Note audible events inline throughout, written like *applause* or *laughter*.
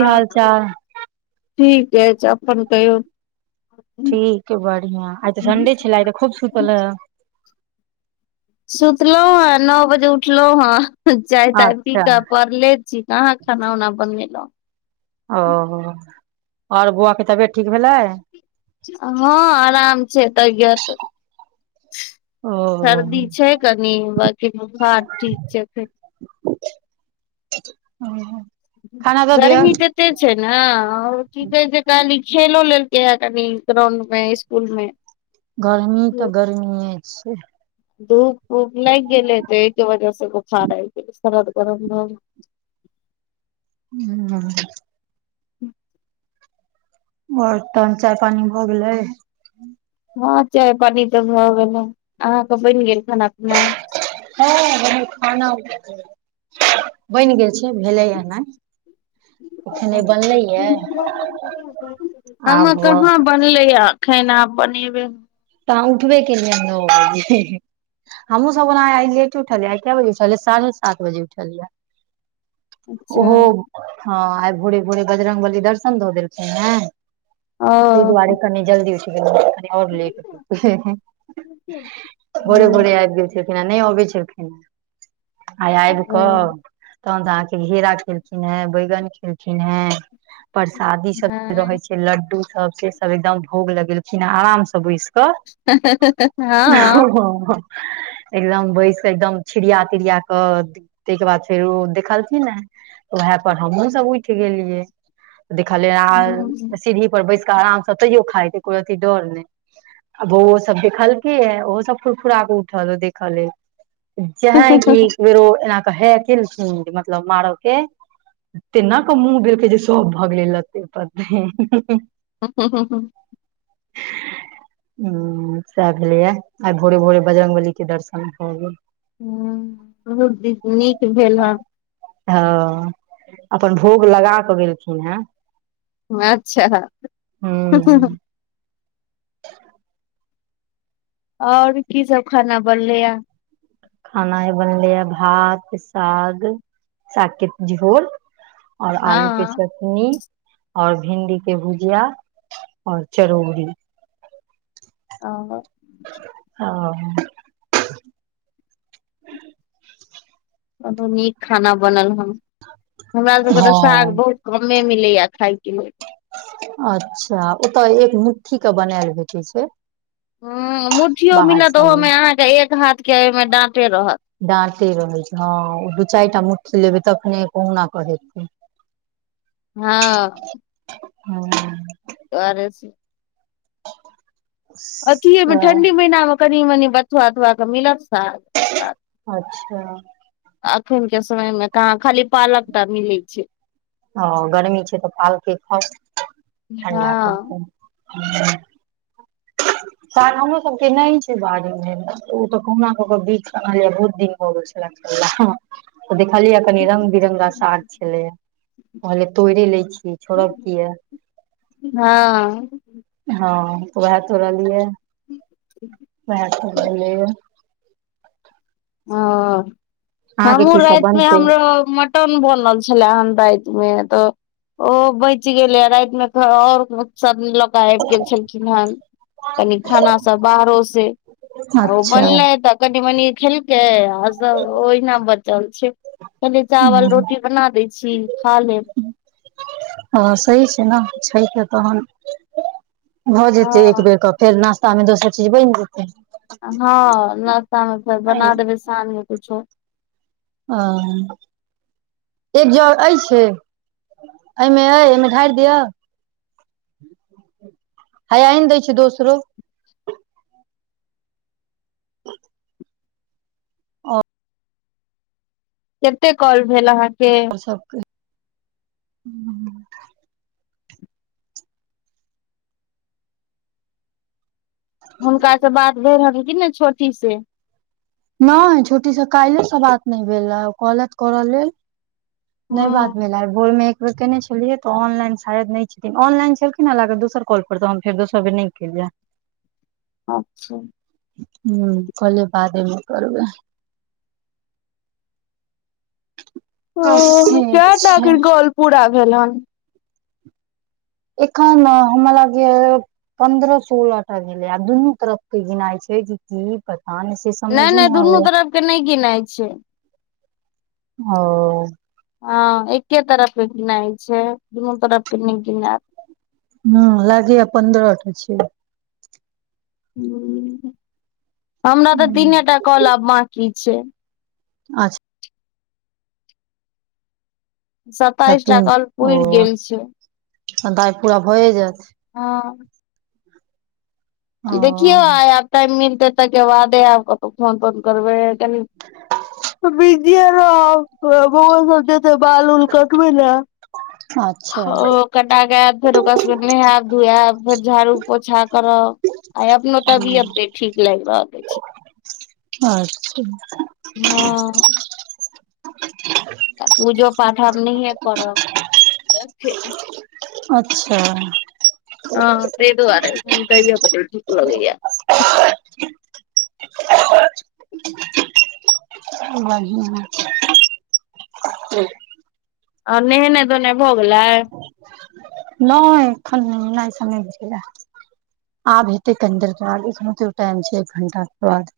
की अहां हाल के चाल ठीक ऐछ अपन कहियौ? ठीक यै बढ़ियां आइ तऽ संडे छलै आय तऽ खूब सुतल सुतलौ हें नौ बजे उठलौ हें चाय-ताय पी अच्छा कऽ पड़ले छी। हां-हां खाना-उना बनेलौ। औ और बौआ के तबियत ठीक भेलै? हां आराम छै तबियत, ओ सर्दी छै। कनी बाकी बुखार ठीक छै एखैन। औ। गर्मी त तै छै नै और की कहै छै काएल ई खेलो लेलकै हें कनि ग्राउंड मे स्कुल मे। गरमी तऽ गरमीए छै। धूप-उप लाएग गेल हेतै ए के वजह से बुखार आएब गेलै, सरद-गरम भऽ गेलै। *unintelligible* हू। *unintelligible* और तहन चाय-पानी भऽ गेलै। हां चाय पानी तऽ भऽ गेलै, अहाँके बैन गेल खाना-पीना। हां हमर खाना बैन गेलै। बैन गेल छै भेलै यै नै। एखने बनलैया हम्मे आब कहाँ ब नले यै अखैन आब बनेबै। त अहां उठबे केलिए नाउ बजे हम्हूँ सब ओना आय लेट उठलिए, आय कै बजे छलै साढ़े सात बजे उठलिए। अच्छा उहो हां आय भोरे-भोरे बजरंग बली दर्शन द देलकै हें। ओ तै दुआरे कनी जल्दी उठ गेलौ कनी और लेट भोरे-भोरे हँ आएब गेल छलखिन्ह यै, नै अबै छलखिन्ह। आय आएब ओ क तहन तऽ अहाँके घेरा खेलखिन्ह हें, बैगन खेलखिन्ह हें। परसादी सब रहै हँ छै, लड्डू सब से सब एकदम भोग लगेलखिन्ह आराम से बैस क हँ हां-हां-हां। एकदम बैस कै एकदम छिड़िया-तिड़िया क द तै के बाद फेर ओ देखलखिन्ह हें, उहै पर हम्हुॅं सब उठ गेलियै। देखलियै आ सीढ़ी पर बैस कै आराम से तैयो खाएत एकोरती डर नै। आ बउवो सब देखलकै हें ओहो सब फुरफुरा क उठल देखा लेल। जेहना कि एक बेर ओ एना कै हें केलखिन्ह मतलब मारऽ के तेना कऽ मुँह बेलकै जे सब भगलै लत्ते-पत्ते हू हू हूँ हूँ हुं सैह भेलै यै आइ भोरे-भोरे बजरंग बली के दर्शन भऽ गेल। हां बहुत दि नीक भेल हें। ह अपन भोग लगा कऽ गेलखिन हे। अच्छा। हूँ आओर की सब खाना बनले ये। खानाय बनलै हे भात साग सागके झोर। आओर आलू के हँ चटनी आओर भिंडी के भुजिया आओर चरौरी। अ अ बड नीक खाना बनल हन हमरा सबके तऽ साग बहुत। कमे मिलैये खायके ले। अच्छा ओतय एक मुट्ठी के बनायल भेटैत छैय। हँ मुुठियो मिलत सबमे ओहोमे अहाँके एक हाथके ओहिमे डाँटे रहत। डाटे रहै छैय हँ ओ दू चारि टा मुट्ठी लेबै तखने कहुना कऽ हेतै। हँ। हँ। तऽ आर ए सी अथिए मे ठण्ढी महीनामे कनि मनि बथुआ तथुआ कऽ मिलत साग अच्छा। एखन के समयमे कहाँ खाली पालक टा मिलै छैय। ह गरमी छैय तऽ पालके खाउ ठंडा हँ करते। साग हमरो सबके नहि छैय बाड़ी मे ओ तऽ कहुना कऽ के बीछ के अनलियै ये बहुत दिन। भऽ गेल छले देखलियै कनी रंग बिरंगा साग छलै। कहलियै तोइड़े लै छी छोड़ब किया। हँ। हँ उएह तोरलियै वेह तोरलियै। ओ अहाँके हमहू की सब रातिमे बनतै हमरो मट टन बनल छले हे रातिमे तऽ ओ बचि गेलै हे राति मे आओर सब मिलत ता आबि गेल छलखिन हे कनि खाना सब बाहरो से आ ओ अच्छा बनलै तऽ कनि मनि खेलकै आ सब ओहिना बचल छैय। कनी चावल रोटी बना दै छी खा लेब। ह सही छैय ने छैय तऽ तहन भऽ जेतै एक हँ बेर कऽ। फेर नाश्ता मे दोसर चीज बनि जेतै। हँ नाश्ता मे फेर बना ह देबै साँझ मे किछो। आ एक जग एछे एहिमे एहिमे ढारि दिअ। ह्य्या आइन दै छी दोसरो। केते कॉल भेल अहाँके। सबकोई हुनका से बात भएल हँ कि ने छोटी से। नहि छोटी से काल्हि से बात नहि भेल हे ओ कहलैत करऽ लेल। नहि बात हँ भेल है भोर मे कयने छलियै तऽ ऑनलाइन शायद नहि छथिन, ऑनलाइन छलखिन हँ, लागल दोसर कॉल पर, तऽ हम फेर दोसर बेर नहि केललिये। अच्छा! हुँ, कहलियै बादेमे करबै। ओ से केटा छै अखन कॉल पूरा भेल हन। एखन हमरा लागैया पन्द्रह सोलह टा भेलै, आ दुनू तरफ के गिनाय छै की- की पता नहि? से नहि समझे -नहि दुनू आबैये तरफ के नहि गिनाइ छै। ओ। हँ, एके तरफ के गिनाइ छै, दुनू तरफ के नै गिनैत। हँ लागय पन्द्रह टा छै। हूँ, हमरा तऽ तीने हूँ टा कॉल आब बाकी छै। अच्छा! अच्छा स्ताइस टा कॉल पुर गेल छै। त दइ पूरा भए जायत। हँ। ओ देखियौ आइ आब टाइम मिलतै त के बादे आब कतौ फोन -तोन करबे। बिज आर ब श *unintelligible* बाल उल कट भ ने ह अच्छा *unintelligible* कटा के ऐब, फेर ओकरा सबके नहायब -धुएब, फेर झाड़ू पोछा करब। आ तबीयत नै ठीक लाइग रहल अइछ। अच्छा! हँ। तऽ पूजो पाठ आब नहिये करब। *unintelligible* अच्छा! हँ त दुआरे, तबीयत ने ठीक लगैए। बढ़ियाँ छै चलू। आ नेहेने -धोनई भऽ गेलै। नहि एखन नहि नय सुनाय छले। आब हेतै कनी देर के बाद, ते टाइम छै एक घण्टााके बाद।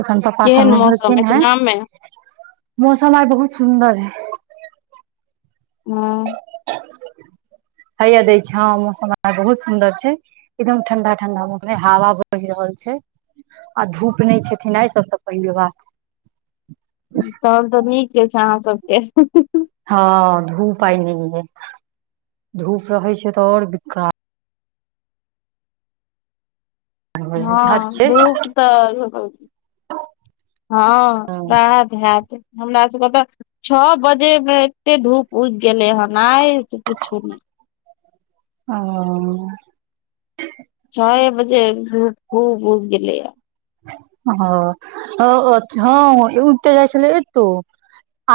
एखन पप्पा सब केहन मौसम नहेलखिन अछि है, गाम मे मौसम आइ बहुत सुंन्दर है। हूँ। हैया दै छै, ह मौसम बहुत सुंन्दर छै। एकदम ठण्डा -ठण्डा मौसम, हवा बैह रहल छै। आ धूप नहि छै, आ सब त पहिने बात। तहन तऽ नीक अइछ, अहाँ सबके। हँ, धूप आय नहि अय, धूप रहे छै तऽ, और विकराल। भ जाइ छै हद हँ छै घूप तऽ हँ बड़ा भ्यात। हमरा सबके तऽ छओ बजे मे एते धूप उगि गेलै हन आइ, से पुछू नहि। ओ। छ ए बजे धुप खूब उग गेलै या। हं ओ हँ, उग तऽ जाय छेलै एतौ,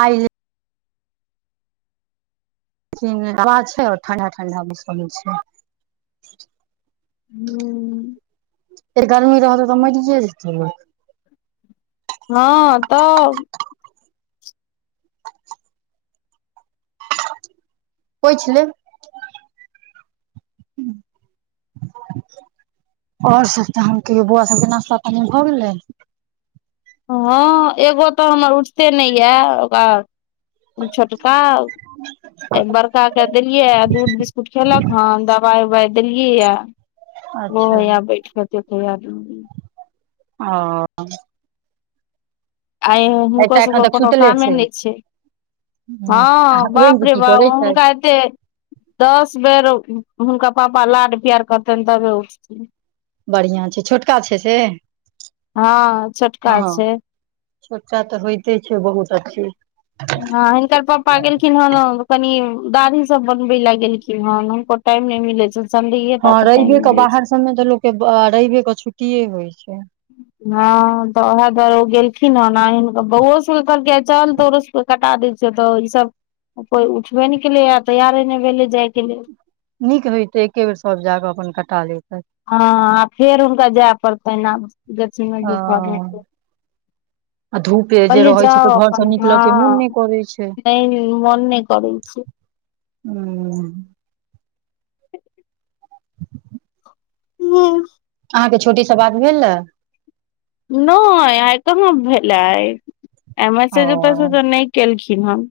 आय हवा छै, और ठण्डा -ठण्डा मौसम छैय। हूँ। एते गर्मी रहतै तऽ मैरिेये जेतै। हँ तऽ पोयछ ले *unintelligible* और सब तहन कहियो बौआ सबके नाश्ता पानी भऽ गेलै? हँ एगो तऽ हमर उठते नैय या ओकरा छोटका बड़का के देलियै आ दूध बिस्कुट खेलक हन द बाय -बाय देलीयै या वो है या बैठ *unintelligible* याद हँ आय हुनको एकटा एखन सबके तक कोनो सुतले छै कामे नैय छैय। हूँ आ हँ हसबैंड जी बापरे की बा करै छथि हुनका एते दस बेर हुनका पापा लाड प्यार करतैन तबे उठथिन। बढ़ियां छै छोटका छै से हँ छोटका हँ। छै छोटका तऽ होइते छै बहुत अचछी। ह हिनकर प्प पा गेलखिन हन कनी दाढ़ी सब बनबे ले गेलखिन हन हुनको टाइम नै मिलेै छैन। हँ रैबे के बाहर सबमे तऽ लोकके रैबे के छुट्टीए होय छैय। हँ तऽ उएह दुवारे गेलखिन ह न बौओ सब के कहलकै या चल तोरो को कटा दै छिय तऽ ई सब कोई उठबे नै केलेैआ तैयारे नै भेलेै जाय के लेल। नीक होेयतै एके बेर सब जा कऽ अपन कटा लेैतथीन। हँ आ फेर हुनका जाय पड़तैन आब जेथिन हँ दुपहरे के। आ धूप जे रहै छैय तऽ घर अपन सँ निकलय के मोन हँ नै करै छैय। नहि मोन नहि करै छै हू *unintelligible* *inaudible* मी आहाँके छोटी से बात भेलै? नैय आय कहाँ भेल आय ए मैसेजो ओ -तैसेजो नै केलखिन हन।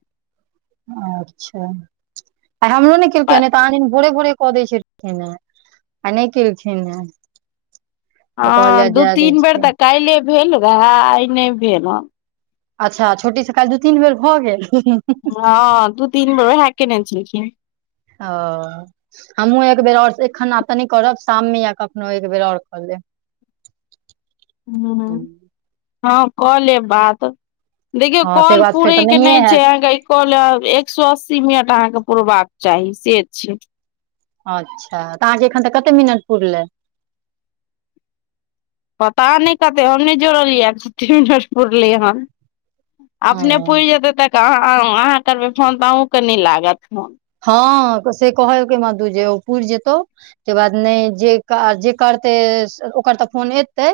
अच्छा आय हमरो नेै केलकै या नै तऽ आन दीन भोरे -भोरे कऽ दै छेलखिन आय नैय केलखिन हें। हँ दू दै तीन बेर छियै तऽ काल्हे भेल रहेए आय नैय भेल हँ। अच्छा छोटी सँ काल्ह दू तीन बेर भऽ गेल हँ-हँ। हँ दू तिन बेर उहे केने छेलखिन। हँ हमहूँ एक बेेर और एखन आब त नै करब शाम मे या कखनो एक बेेर और कऽ लेब। हूँ हँ कऽ लेब बात। देखियौ हँ ताहिके काॅल बाद फेर तऽ पूरेै के नहिए नैय छै हैत आहाँके काॅल एक सौ अस्सी मिनट आहाँके पुरबाक चाही से छैय। अच्छा तऽ आहाँ एखन तऽ कते मिनट पूुरले? पता नैय कते हम नैय जोड़लियै या हँ कते मिनट पुरलेै हन। ओ अपने पूर जेतै तऽ कऽ आहाँ करबै फोन तऽ अहूँकेँ नैय लागत फोन। हँ से कहलकेै मधु जे ओ पुइर जेतौ। तै के बाद नैय जे- जे करतै ओकर तऽ फोन एतै।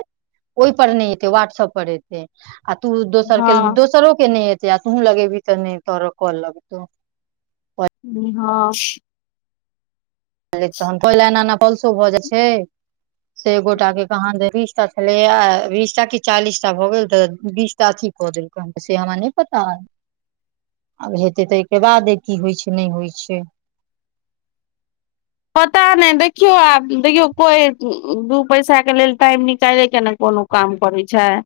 ओय पर नैय एतेै व्हट्सप्प पर एतै। आ तू दोसरके हँ दोसरोके नैय एतै आ तूहू लगेबी त नैय तोहर कौल लगतौ। हँ। तन पहिल एना -एना पल्सो भ जाइ छैय। से एक गोटाके कहादन जे बीसटा छलैये बीसटा की चालीस टा भऽ गेल त बीस टा अथी क देल। से हमरा नै पता। आब हेतै तैयके बादे की होइ छैय नै होइ छैय। पता नय देखियौ आब देखियौ कोई दू पैसाके लेल टाइम निकाइलै के ने कोनो काम करै छैय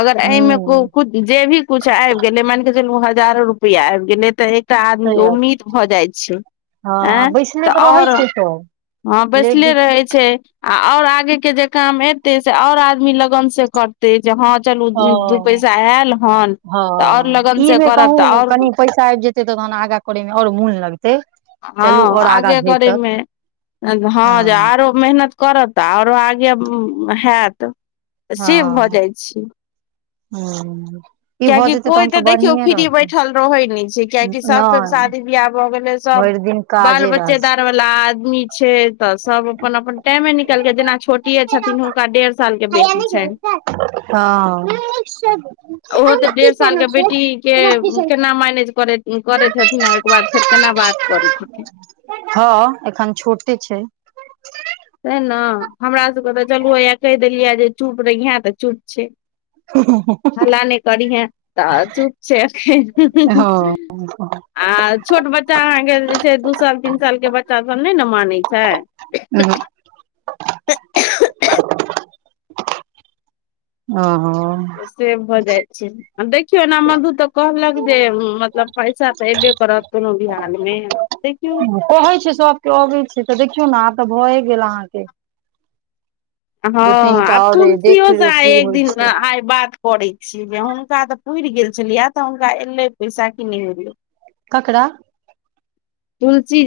अगर एयमे हूँ कुछ जे भी कुछ आबि गेलै माइन केे चलू हजारो रुपया आबि गेलै त त सही आदमीके बात उम्मीद भ जाइ छैय हँ एँ बैसले त तऽ रहै और छै सब हँ बैसले लेडीज रहै छैय। आ और आगे के जे काम एतेय से और आदमी लगन से करतय जे हँ चलू हँ दू-दू पैसा आयल हन हँ त और लगन से करब त और आइब जेतै तहन आगाँ करैमे और मोन लगतै। चलू हँ आओर आगाँ आगे भेटत करमे हँ जे आरो मेहनत करत आरो आगे हैत से भ जाइ छैय। हू। किएकि कोइ त देखियौ फ्री बैठल रहै नय छैय किएकि सभके नहि शादी बियाह भ गेलै सभ भरि दिन बाल काजे राज बच्चेदार वला आदमी छैय त सभ अपन- अपन टाइमे निकलके जेना छोट टकीये छथिन हुनका डेढ़ सालके बेटी छैन। हँ। ओहो त डेढ़ सालके बेटी के केना मैनेज कर करेत हेथिन ओयके बाद फेर केना बात करैत हेथिन्ह। हँ एखन छोटे छैय। तैं ने हमरा सबके त चलु हैया कहि देलियै जे चुप रहियें त चुप छैय। ह ह। हल्ला नै करी हैं त चुप छैय अखनि। हँ आ छोट बच्चा अहाँके जे छैय दू साल तीन सालके बच्चा सभ नै ने मानै छैय। ह। ओहो। त से भ जाइ छैय। आ देखियौ ने मधु त कहलक जे मतलब पैसा त एबे करत कोनो भी हालमे। देखियौ। कहै छैय सबके अबै छैय त देखियौ ने आब त भए गेल अहाँके। हँ दू तीन टा आब आओर देख तुलसियो से लियौ आय की एक होइ दिन छै आय बात करय छी जे हुनका त पुइर गेल छैन यैह त हुनका एलैन पैसा कि नै एलै। ककरा। तुलसी जे